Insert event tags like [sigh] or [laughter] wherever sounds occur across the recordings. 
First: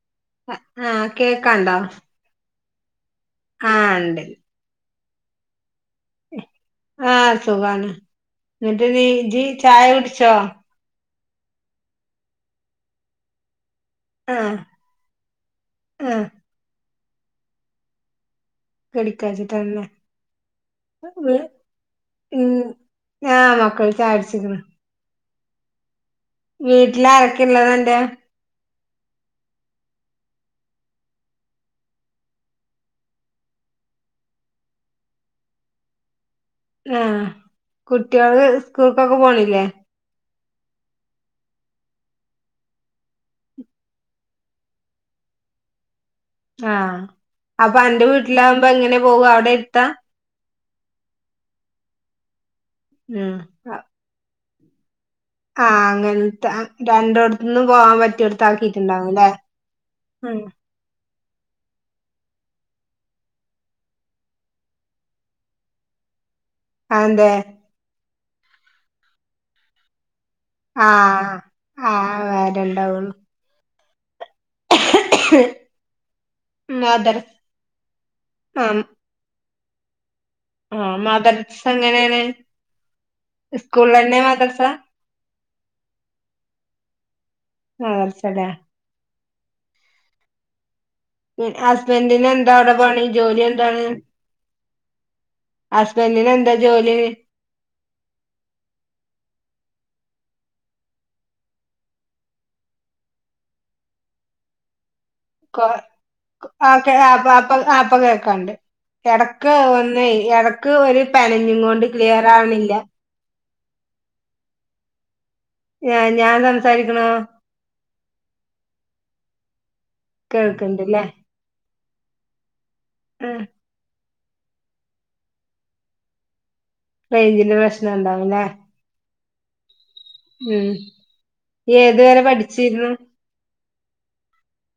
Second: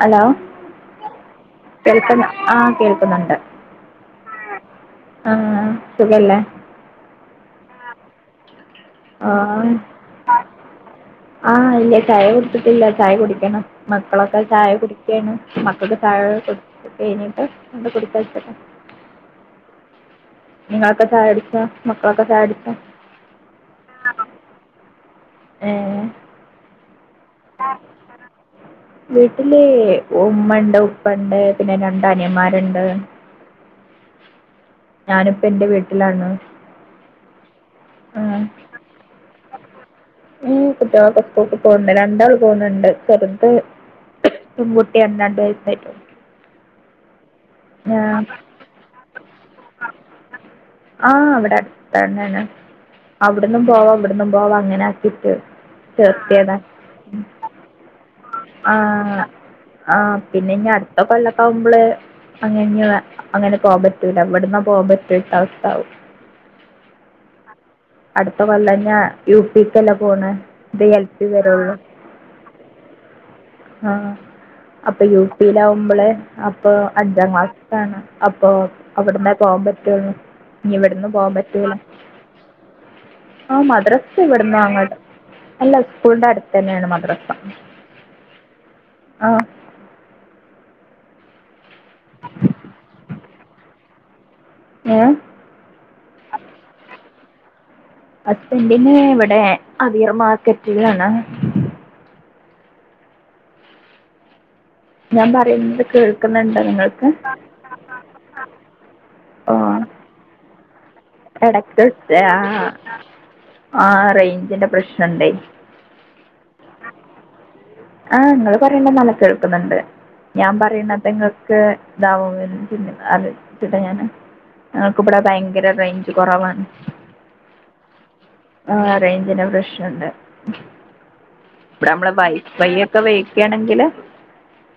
Hello ആഹ് കേൾക്കാം ആ ആഹ ഇണ്ട് ആഹ ആഹ് സുഖാണ് എന്നിട്ട് നീ ആ ജീ ചായ കുടിച്ചോ? ആഹ് ഇല്ലേ ചായ കുടിച്ചിട്ടില്ല ചായ കുടിക്കണം. മക്കളൊക്കെ ആഹ് ചായ കുടിക്കുകയാണ് മക്കൾക്ക് ആഹ് ചായ കുടി കഴിഞ്ഞിട്ട് എണ്ട് കുടിക്ക [unintelligible] [unintelligible] ക്കാച്ചിട്ടന്നെ നിങ്ങളൊക്കെ ചായ കുടിച്ചോ [unintelligible] മക്കളൊക്കെ ചായ ഉ കുടിച്ചോ ഞാ മക്കൾ ചായടിക്കണം എ വീട്ടില ആരൊക്കെ ഉള്ളത് അന്റെ വീട്ടില് ഉമ്മ ഉണ്ട് ഉപ്പ ഉണ്ട് പിന്നെ രണ്ട അനിയന്മാരുണ്ട് ഞാനിപ്പ എൻറെ വീട്ടിലാണ്, ആഹ ആ കുട്ടികള് സ്കൂൾക്കൊക്കെ പോണില്ലേ? ഉം കുട്ടികൾക്ക്കെ സ്കൂക്ക് പോണ് ണ്ട് രണ്ടാൾ പോുൻഡ്‌ ണ്ട് ചെറുത് പെൺകുട്ടി [unintelligible] രണ്ടു വയസായിട്ടുള്ള ആഹ അപ്പൊ അന്റെ വീട്ടിലാകുമ്പോ എങ്ങനെ പോവാ അവിടെ ഏർത്ത ആഹ് അവിടെ അടുത്തന്നന്ന [unintelligible] ഉം അവിടന്നും പോവാ ഇവിടന്നും പോവാ അങ്ങനെ ആക്കിയിട്ട് ആഹ അങ്ങനത്തെ ചേർത്തിയതാ രണ്ടോടത്തന്നും പോവാാൻ പറ്റിയട് ആ ആ പിന്നെ ഇനി അടുത്ത കൊല്ലക്കാവുമ്പള് അങ്ങനഅങ്ങനെ പോകവാൻ പറ്റൂലഇ വിടന്നാ പോവാ [unintelligible] അവസ്ഥ ആാവും അയ്‌ന്റെ അടുത്ത കൊല്ലംന്നാ യുപക്ക്ല്ല പോണ് ഇത് എൽ പി ആഹ് വരെയുള്ള ആഹ് വരണ്ടാവുള്ളു ആഹ അപ്പൊ യു പിയിലാവുമ്പോളെ അപ്പൊ അഞ്ചാം മദർസ് ക്ലാസ്ാണ് അപ്പൊ ആ അവിടുന്ന് പോവാൻ പറ്റു ഇനി ആ ഇവിടന്ന് പോവാൻ മദർസ് പറ്റൂല എങ്ങനെയാണ് ആ മദ്രസ് സ്കൂളിലന്നെ ഇവിടന്ന് മദർസ അങ്ങട്ട അല്ല സ്കൂളിന്റെ അടുത്ത് തന്നെയാണ് മദ്രസ് ആഹ എടുത്തല്ലേ ആ ഹസ്ബന്റിന് എന്താ അവിടെ പണി ജോലി എന്താണ്? ഏ ഹസ്ബന്റിന് എന്താ ജോലി ഹസ്ബന്റിന് ഇവിടെ അതിർ മാർക്കറ്റുകളാണ് ഞാൻ പറയുന്നത് കേൾക്കുന്നുണ്ടോ പ്പപ്പ നിങ്ങൾക്ക് ആപ്പ കേക്കാണ്ട്ട ക്ക ഓ വന്നേ എടക്ക് ഒര് പനഞ്ഞും കൊണ്ട് ക്ലിയർ ആവ്ണില്ല ആഹ് റേഞ്ചിന്റെ പ്രശ്നണ്ടെ ഞാ ഞാൻ സംസാരിക്ക്ണ ഓ ആഹ് ഇങ്ങള് പറയ്ണ നല്ലോം കേൾക്ക്ന്ന്ണ്ട് ഞാൻ കേൾക്കണ്ട്ല്ലേ പറയ്ണത് ഇങ്ങക്ക് ഇദാവ് അത് ആ ച്ചിട്ടാ ഞാന് ഞങ്ങൾക്ക്ബടെ ഭയങ്കര റെഞ്ച് കൊറവാണ് റെയ്ഞ്ചിന്റെ പ്രശ്നം ണ്ടാവ് ലെ റെയ്ഞ്ചിന്റെ പ്രശ്നണ്ട് ഇയ്യ് ഇബടെ നമ്മളെ ഏതുവരെ പഠിച്ചിരുന്നു [unintelligible] വെയ്ക്കയാണെങ്കില്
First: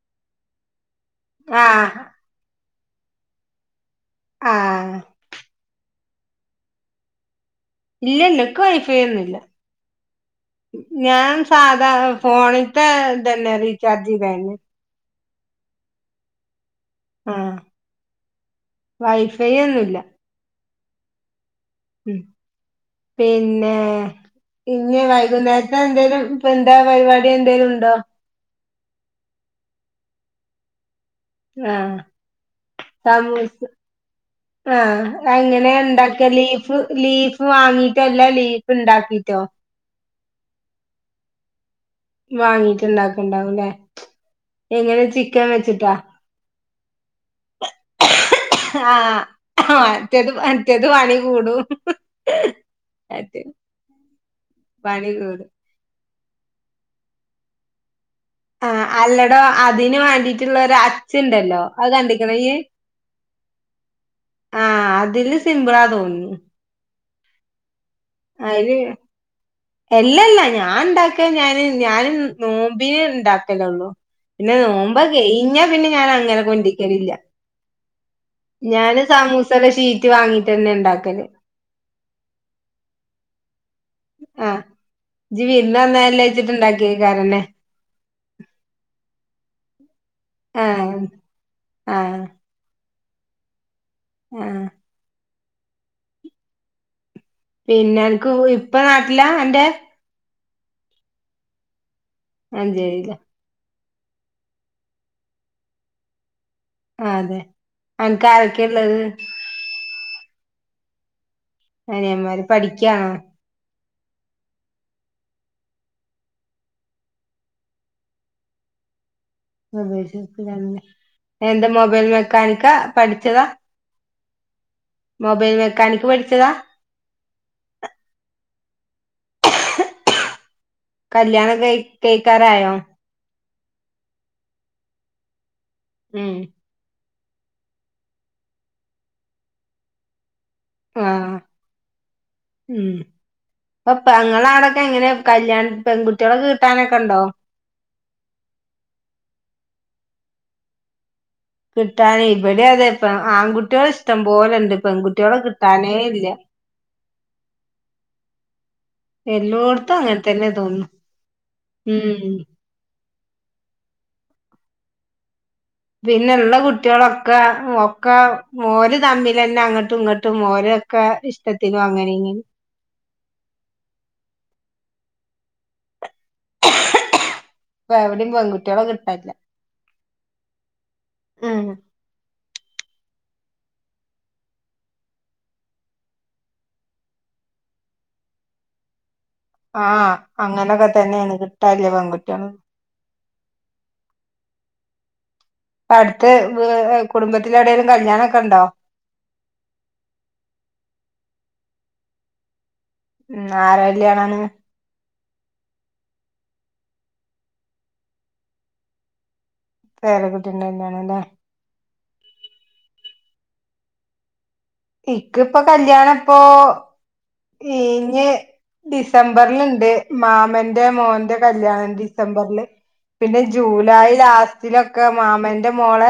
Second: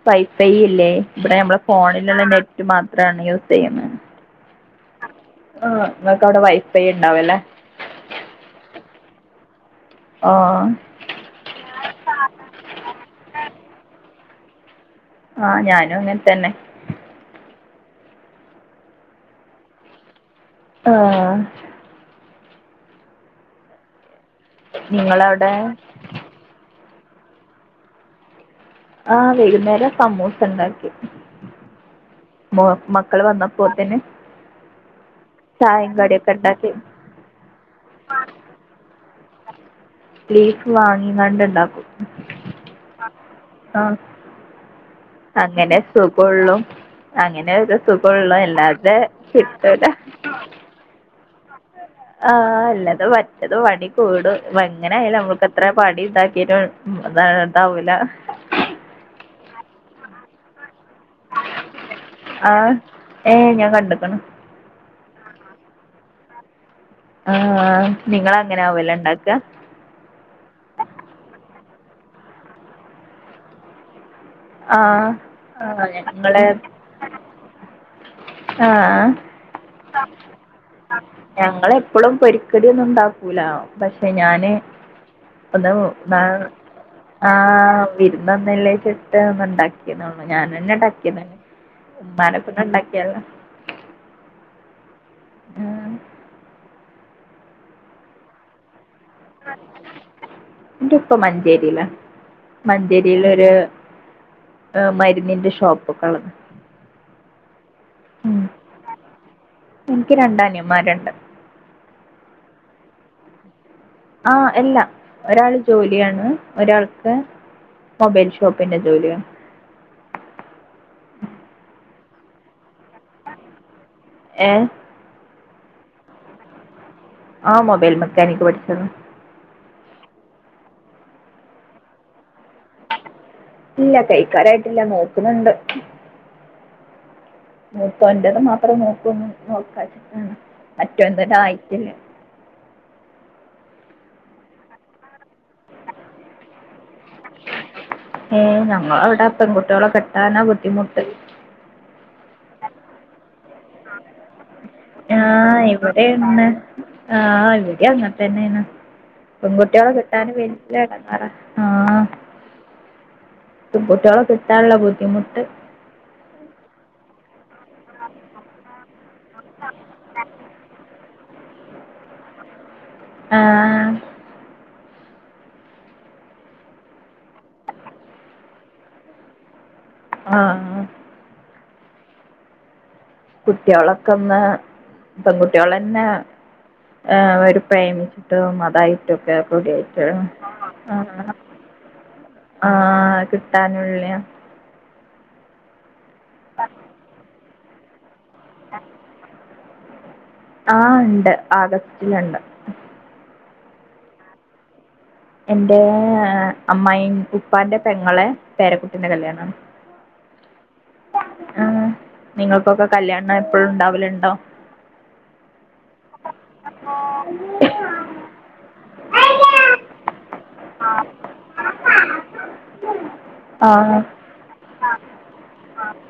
വൈഫൈ ഇല്ലേ ഇബടെ നമ്മളെ ആ ഫോണില്ള്ള നെ മാത്രാണ് യൂസ് ചെയ്യ്ണെ ആഹ് നിങ്ങക്ക് അവ്ടെ വൈഫൈണ്ടാവ് ല്ലെ ഇല്ലല്ല ക്ക് വൈഫൈ ഒന്നുംല്ല ആഹ് ഞാൻ സാധാ ഫോണിത്തെ ഇതന്നെ റീചാർജ് ചെയ്താരുന്നെ ആഹ് ഞാനും അങ്ങൻത്തന്നെ വൈഫൈഒന്നുല്ല ആഹ് പിന്നെ ഇനി നിങ്ങളവിടെ വൈകുന്നേരത്തെ എന്തേലും പ്പ് എന്താ പരിപാടി എന്തെലും ഉണ്ടോ ആഹ് വൈകുന്നേരം സമൂസ ണ്ടാക്കി ആഹ് മക്കൾ സമൂസ വന്നപ്പോത്തിന് ആഹ് എങ്ങനെയാ ചായയും കടിയൊക്കെ ണ്ടാക്കല് ഉണ്ടാക്കി ലീഫ് ലീഫ് വാങ്ങീട്ടല്ല ലീഫ് ഇണ്ടാക്കി റ്റൊ ലീഫ് വാങ്ങികാണ്ട് ണ്ടാക്കും വാങ്ങീട്ട് ണ്ടാക്കുംണ്ടാവുംലേ എങ്ങനെ ചിക്കൻ അങ്ങനെ വെച്ചിട്ടാ സുഖള്ളൂ അങ്ങനെ ഒരു സുഖള്ളൂ അല്ലാതെ ആഹ് കിട്ടൂല മറ്റത് മറ്റത് പണി കൂടും ആഹ് അല്ലാതെ മറ്റേ മറ്റത് പണി കൂടും പണി എങ്ങനെയാലും കൂടും നമ്മുക്ക് എത്ര പണി ണ്ടാ ക്കിയത് ദാ ദാവൂല ആ അല്ലടോ അതിന് വാണ്ടിട്ട്ള്ള ഒര് അച്ഛുണ്ടല്ലോ അത് കണ്ടിക്ക്ണോ യ്യ് ഏയ് ഞാൻ കണ്ട്ക്ക്ണ് ആഹ് അതില് സിംമ്പിളാ തോന്നുന്നു ആഹ് നിങ്ങള് അങ്ങനെ അയ്ല് ആവൂലെ ഇണ്ടാക്കാ എല്ലല്ല ഞാൻ ഉണ്ടാക്കല് ഞാന് ഞാനും നോമ്പിന് ഉണ്ടാക്കലേള്ളൂ പിന്നെ നോമ്പ് ആഹ് കയ്ഞ്ഞ ആഹ് പിന്നെ ഞാൻ അങ്ങനെ ഞങ്ങള് കൊണ്ടിരിക്കലില്ല ഞാന് ആഹ് സമൂസടെ ഷീറ്റ് വാങ്ങീട്ട്ന്നെ ണ്ടാക്കല് ഇപ്പളും പൊരിക്കടി ഒന്നും ഉണ്ടാക്കൂല പഷേ ഞാന് ആഹ് ഇജ്ജ് വിരുന്ന് പ്പന്ന് വന്നതല്ലേ വെച്ചിട്ട് ആ ഉണ്ടാക്കിയേക്കാരന്നെ വിര്ന്ന്ന്നല്ലേച്ചിട്ട് ണ്ടാക്കിയ്ത് ആഹ് ഞാനന്നെണ്ടാക്കിതാണ് ആഹ് ഉമ്മാനെക്കൊണ്ട് ണ്ടാക്കിയാല് ആഹ് ആഹ് പിന്നെ അനക്ക് ഇപ്പ നാട്ടിലാ അന്റെ എന്റെ ഇപ്പ മഞ്ചേരിലാ മഞ്ചേരിയിലാ മഞ്ചേരിലൊര് മരുന്നിന്റെ ഷോപ്പക്കെള്ളത് അതെ അനക്ക് ആരൊക്കെയ്ള്ളത്? എനിക്ക് രണ്ട് അനിയൻമാര്ണ്ട് അനിയൻമാര് പഠിക്കാണോ ആഹ് എല്ല ഒരാള് ജോലിയാണ് ഒരാൾക്ക് മൊബൈൽ ഷോപ്പിന്റെ ജോലിയാണ് പ്രദേശത്തിലാണ് എന്താ മൊബൈൽ മെക്കാനിക്കാ പഠിച്ചതാ ഏ മൊബൈൽ മെക്കാനിക് പഠിച്ചതാ ആ മൊബൈൽ മെക്കാനിക് പഠിച്ചന്ന് കല്യാണ്ണൊക്കെ കയ്ക്കാറായോ ഇല്ല കയ്ക്കാറായ്ട്ടില്ല നോക്കുണുണ്ട് ഉം മൂത്തോന്റേത് മാത്രേ നോക്ക് നോക്കച്ച്ട്ടാണ് മറ്റോന് ന്തേ ആഹ് ആയ്ട്ടില്ലേ അപ്പ ങ്ങളാടൊക്കെ എങ്ങനെ കല്യാൺ പെൺകുട്ട്യാളൊക്കെ കിട്ടാനൊക്കെ ണ്ടോ ട്ട്യാളെ കിട്ടാന ബുദ്ധിമുട്ട് കിട്ടാാന ഇവിടെ അതെ പ്പോ ആൺകുട്ട്യാൾ ഇഷ് ആഹ ഇല്ല ഇവിടെന്നെ ആഹ ഇവിടെ അങ്ങത്തന്നെയാണ് പെൺകുട്ട്യാളെ എല്ലോടത്തും അങ്ങനെ കിട്ടാനും തന്നെ വല്യ തോന്നുന്നു ഇടങ്ങാറ ആഹ ഉം പെൺകുട്ട്യാളെ കിട്ടാള്ള ബുദ്ധിമുട്ട് ഒക്ക ഒക്കെ ഓര് തമ്മിൽ തന്നെ അങ്ങോട്ടും ഇങ്ങോട്ടും ഓരേ ക്കെ ഇഷ്ടത്തിലും അങ്ങനിങ്ങനിം ആഹ പ്പോ എവിടിം പെൺകുട്ട്യാളെ കിട്ടാല്യ ആഹ ആഹ കുട്ട്യാളോക്കെ ന്ന് പെൺകുട്ട്യാള്ളെന്നെ ആ അവ പ്രേമിച്ചിട്ടും അതായിട്ടും ആണ്പ്പോ ആഹ് കേട്ടണ് അങ്ങനൊക്കെ തന്നെയാണ് കിട്ടാല്ല പെൺകുട്ടികള് ഇപ്പ ആ കിട്ടാനുല്യ അടുത്ത് വീ കുടുംബത്തിലെവിടെലും കല്യാണോക്കെ ഉണ്ടോ ആഹ ണ്ട് ആഗസ്റ്റില്ണ്ട് ആര കല്യാണാണ് എന്റെ അമ്മായിന് ഉപ്പാന്റെ പെങ്ങളെ പേരക്കുട്ടിന്റെ കല്യാണ പേര കുട്ടിണ്ടന്താണല്ലേ ആഹ് നിങ്ങൾക്കൊക്കെ കല്യാണം എപ്പോഴും ഉണ്ടാവലുണ്ടോ? ഇക്ക ഇപ്പൊ കല്യാണപ്പൊ ഈഞ് ഡിസംബറൽുണ്ട് മാമന്റെ മോന്റെ കല്യാണം ഡിസംബറില് പിന്നെ ആഹ് ജൂലൈ ലാസ്റ്റിലൊക്കെ മാമന്റെ മോളെ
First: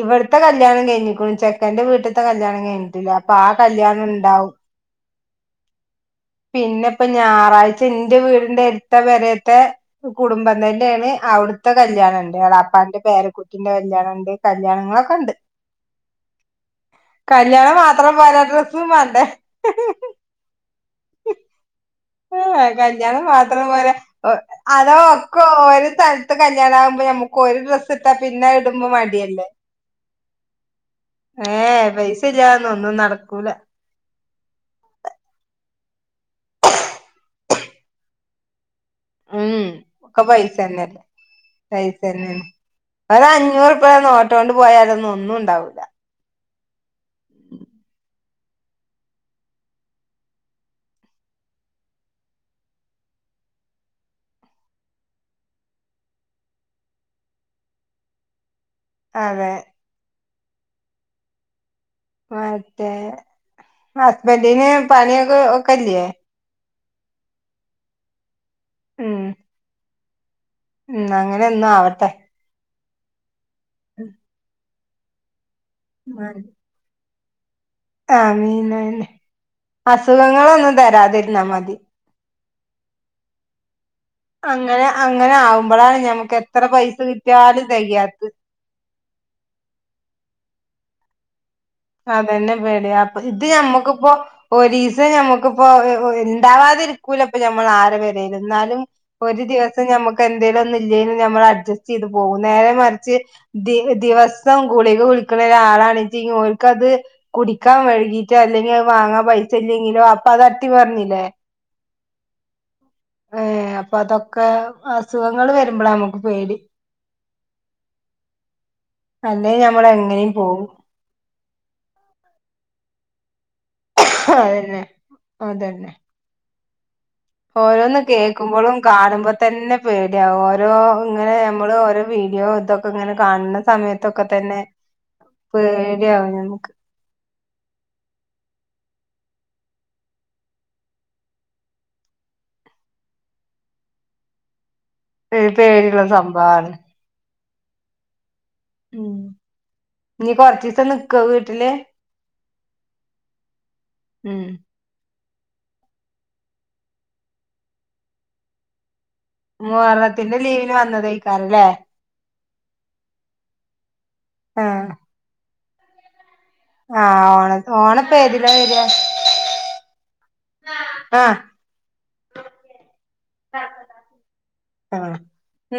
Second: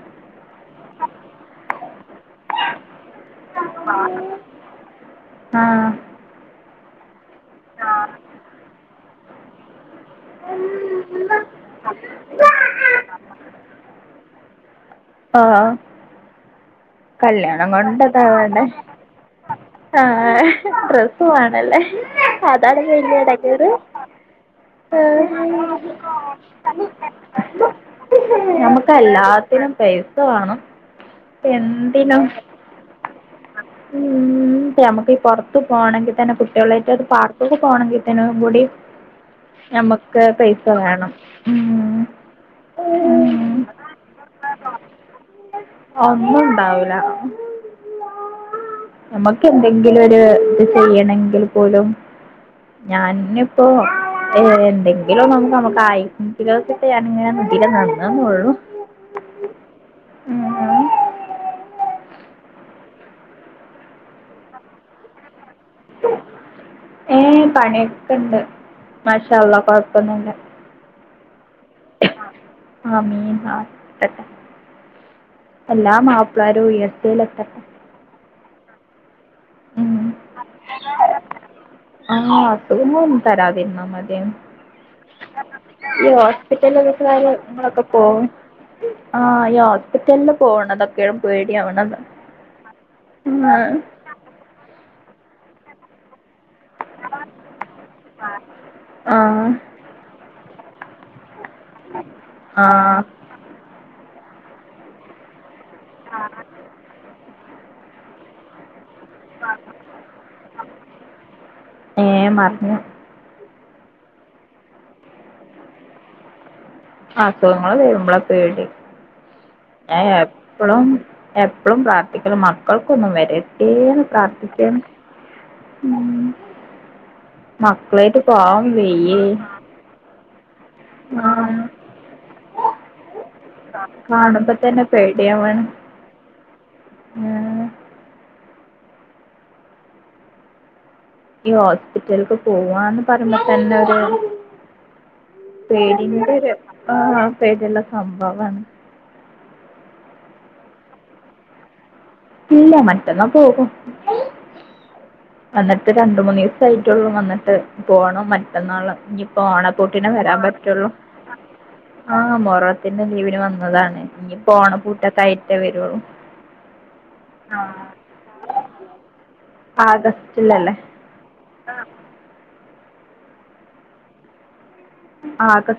ഇവിടത്തെ കല്യാണം കഴിഞ്ഞിക്കും ചെക്കന്റെ വീട്ടിലത്തെ കല്യാണം കഴിഞ്ഞിട്ടില്ല അപ്പൊ ആ കല്യാണം ഇണ്ടാവും ആഹ പിന്നെ ഇപ്പ ഞായറാഴ്ച എന്റെ വീടിന്റെ അടുത്ത വരത്തെ കുടുംബ എാണ് അവിടുത്തെ കല്യാണം ഉണ്ട് ഇ ളാപ്പാന്റെ പേരക്കുട്ടിന്റെ കല്യാണണം ഉണ്ട് കല്യാണങ്ങളൊക്കെ ഉണ്ട് [inaudible] ആഹ് കല്യാണം മാത്രം പോരാ കൊണ്ടതാണ്ടെ ഡ്രസ്സും വേണ്ടേ ആഹ ഡ്രസ്സ് വന്നല്ല അതാണ് വ കല്യാണം മാത്രം ഇടങ്ങറ് പോരാ അതോ ഒക്കെ ഹ്ഹ ഒരു സ്ഥലത്ത് കല്യാണം ആകുമ്പോ നമ്മുക്ക് ഒരു ഡ്രസ്സ് ഇട്ടാ പിന്നെ ഇടുമ്പോ നമുക്ക് മടിയല്ലേ എല്ലാത്തിനും പൈസ വേണം ഏ എന്തിന പൈസ മം... ഇല്ലാതൊന്നും ഒന്നും നടക്കൂല ഉ നമ്മക്ക്ഈ പുറത്ത് പോകണമെങ്കിൽ തന്നെ കുട്ടികളായിട്ട അത് പാർക്ക പോകണമെങ്കിൽ കൂടി ഉം നമ്മുക്ക് ഒക്കെ പൈസ വേണം ഉ ഒ അഞ്ഞൂറ്പ നോട്ടൊണ്ട് പോയാലൊന്നും ഒന്നും ഇണ്ടാവൂില്ല താവില നമുക്ക് എന്തെങ്കിലും ഒരു ഇത് ചെയ്യണെങ്കിൽ പോലും ഞാന് ഇപ്പോ.. ഏ എന്തെങ്കിലും നമുക്ക് നമുക്കായിങ്കിലെ ഞാനങ്ങനെ കുട്ടികൾ നന്നാവുള്ളു അതെ ഉം ആ മറ്റേ ഹസ്ബൻഡന് പണിയൊക്കെ ഒക്കല്ല്യേ ഏ പണിയൊക്കെ ഇണ്ട് ഉം മാഷാള്ള കൊഴപ്പൊന്നല്ലാ ഉം അങ്ങനെന്നും ആവട്ടെ ആ മീൻ ആ ത്തട്ടേ എല്ലാ മാപ്പിളാരും ഉയർച്ചയിലെത്തട്ടേ ആമീൻ ന്നെ ഉം അസുഖങ്ങളൊന്നും തരാതിരുന്നാ മതി ആ തരാതിരുന്നാ മതി അങ്ങനെ അങ്ങനെ ആവുമ്പോഴാണ് ഈ ഞമ്മക്ക് എത്ര പൈസ ഹോസ്പിറ്റലക്കൊക്കെ കിട്ടിയാലും കാര്യങ്ങളൊക്കെ തികയാത്ത പോകും ആഹ് ഈ ഹോസ്പിറ്റലില് പോണതൊക്കെയും പേടി അതന്നെ പേടിയ അപ്പ ഇത് ഞമ്മക്കിപ്പോ ഒരീസം ഞമ്മക്കിപ്പോ ഓ എന്ത് ഉണ്ടാവാതിരിക്കൂലപ്പ ഞമ്മള് ആര് പെരേലും എന്നാലും ആ ഒരു ദിവസം നമ്മുക്ക് എ എന്തേലുന്നില്ല്യേന് നമ്മള് അഡ്ജസ്റ്റ് ചെയ്ത് പോകും ആ നേരെ മറിച്ച് ദിവ ദിവസ് സം ഗുളിക കുഴിക്കുന്ന ഒരാളാണെച്ചി ഓര്ക്കത് കുടിക്കാൻ വഴകിട്ട് അല്ലെങ്കി ആ വാങ്ങാ പൈസ ഇല്ലെങ്കിലോ അപ്പൊ അത് അട്ടി മറിഞ്ഞില്ലേ ഏ മറിഞ്ഞു ഏ അപ്പൊ അതൊക്കെ അസുഖങ്ങൾ വരുമ്പോളാ നമുക്ക് പേടി അസുഖങ്ങള് വരുമ്പോളാ പേടി അല്ലേ ഞമ്മൾ ഞാൻ എങ്ങനെയും പോകും എപ്പളും എപ്പളും പ്രാർത്ഥിക്കണ് മക്കൾക്കൊന്നും വരര് ഏന്ന് പ്രാർത്ഥിക്കാൻ അതന്നെ അതന്നെ ഉം... ഓരോന്ന് മക്കളേറ്റ് പോവാൻ കേക്കുമ്പോളും വയ്യേ. കാണുമ്പോ തന്നെ പേടിയാവ ഓരോ ഇങ്ങനെ ആഹ് നമ്മള് ഓരോ വീ ഡിയോ ഇതൊക്കെ ഇങ്ങനെ കാണുന്ന സമയത്തൊക്കെ തന്നെ പേടിയാവും ഞമുക്ക് മ്.. ഈ ഹോസ്പിറ്റലക്ക് പോവാന്ന് പറയുമ്പോ തന്നെ ഒരു ഒരു പേടിയുള്ള പേടിന്റൊരു സംഭവമാണ് ആ പേടിള്ള സംഭവമാണ് ഉം ഇനീ കൊറച്ച് ദിവസം നിക്കുവോ വീട്ടില് ഇല്ല മറ്റന്നാ പോകും ഉം.. വന്നിട്ട് രണ്ട് മൂന്ന് ദിവസായിട്ടുള്ളൂ വന്നിട്ട് പോണം മറ്റന്നാള് ഇനി- ഓണപൂട്ടിനെ മുഹറത്തിന്റെ വരാൻ ലീവിന് പറ്റുള്ളൂ വന്നതേക്കാരല്ലേ ആ മോ ഉൽസവത്തിന്റെ ലീവിന് വന്നതാണ് ഇനിപ്പോ ഓണ പൂട്ടൊക്കെ ആയിട്ടേ വരുവൊള്ളൂ ആഹ് ഓണയിപ്പ ഏതിലാ വരികാ ആഗസ്റ്റിലല്ലേ ആഹ് ആഹ്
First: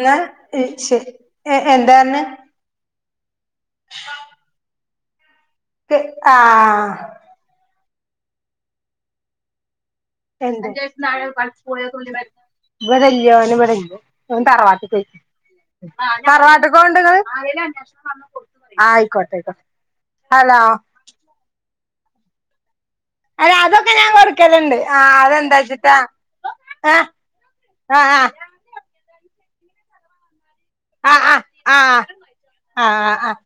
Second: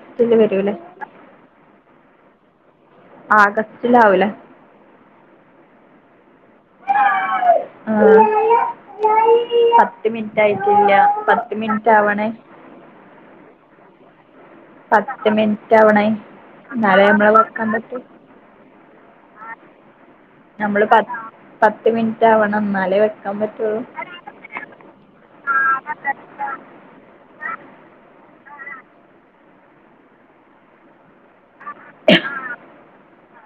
എന്നാ വരൂലേ ശരിയെ എന്താന്ന് ആഗസ്റ്റില് ആവൂലേ ആഹ് ആഹ് പത്ത് മിനിറ്റ് എന്ത് ആയിട്ടില്ല പത്ത് മിനിറ്റ് ആവണേ- ഞാൻ തറവാട്ടി പോയി പത്ത് മിനിറ്റ് ആവണേ തറവാട്ടി പോകുന്നുണ്ടോ എന്നാലേ നിങ്ങള് നമ്മള് വെക്കാൻ പറ്റൂ ആയിക്കോട്ടെ കേക്കാം നമ്മള് പത് പത്ത് മിനിറ്റ് ആവണം ന്നാൽ അല്ല അതൊക്കെ ഞാൻ കൊറ്ക്കല്ണ്ട് ആഹ് അതെന്താച്ചിട്ടാ ഏഹ് ആഹ് ആഹ് ആഹ് ആഹ് ആഹ് ആഹ് ആഹ് ആ ഹ്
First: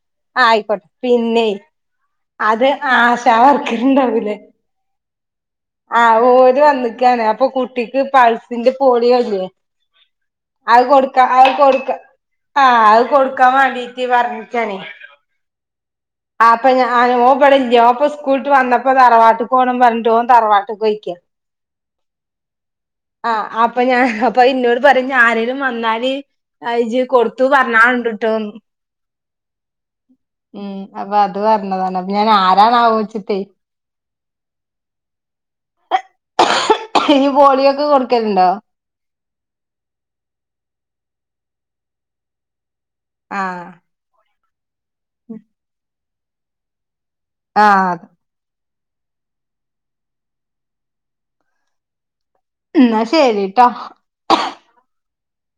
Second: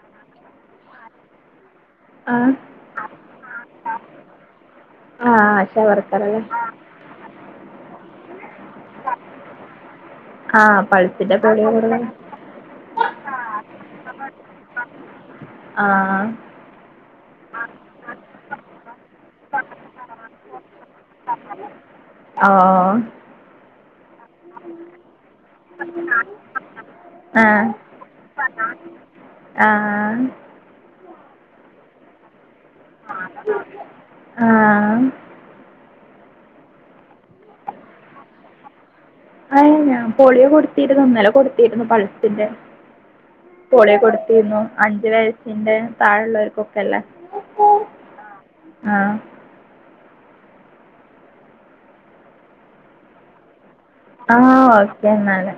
ആഹ് ആയിക്കോട്ടെ പിന്നെ ആഹ് അത് ആശാവർക്കറ്ണ്ടാവ് ല്ലേ ആഹ് ആശാ ആഹ് വർക്കറല്ലേ ഓര് വന്നിക്കാന് അപ്പൊ കുട്ടിക്ക് പൾസിന്റെ പോളിയോല്ലേ ആഹ് അഹ് കൊടുക്കാം പൾസിന്റെ അഹ് പൊടി കൊടുക്ക ആഹ് അഹ് കൊടുക് ക്കാ വേണ്ടിട്ട് പർഞ്ഞിക്കണെ ആഹ് ആപ്പം ഞാനോ ഇവിടല്ലോ ഓ പ്പൊ സ്കൂള്ട്ട് വന്നപ്പോ തറവാട്ട്കോണം പറഞ്ഞിട്ട് ഓൻ തറവാട്ട്ക്ക് പോയിക്ക ആഹ് പ്പൊ ഞാൻ അപ്പൊ ഇന്നോട് പറ്യ ഞ് ആരെലും വന്നാല് അഹ് ഇജ്ജ് കൊടുത്തു ആഹ് പറഞ്ഞാൾണ്ട് ട്ടോ ആഹ് അപ്പൊ അത് പറഞ്ഞതാണ് അപ്പൊ ഞാൻ ആരാന്നാവോച്ചിട്ടേ ആഹ് ഇയ്യ് പോളിയൊക്കെ കൊടുക്കലുണ്ടോ? അയ്‌ന് ഞാൻ പോളിയോ കൊടുത്തിരുന്നു ഇന്നലെ കൊടുത്തിരുന്നു പൾസിന്റെ ആഹ് പോളിയോ കൊടുത്തിരുന്നു അഞ്ചു വയസിന്റെ തായെള്ളോർക്കൊക്കെല്ലേ ആഹ് അ ആഹ് ന്ന ശെരിട്ടോ ക്യുന്നാലെ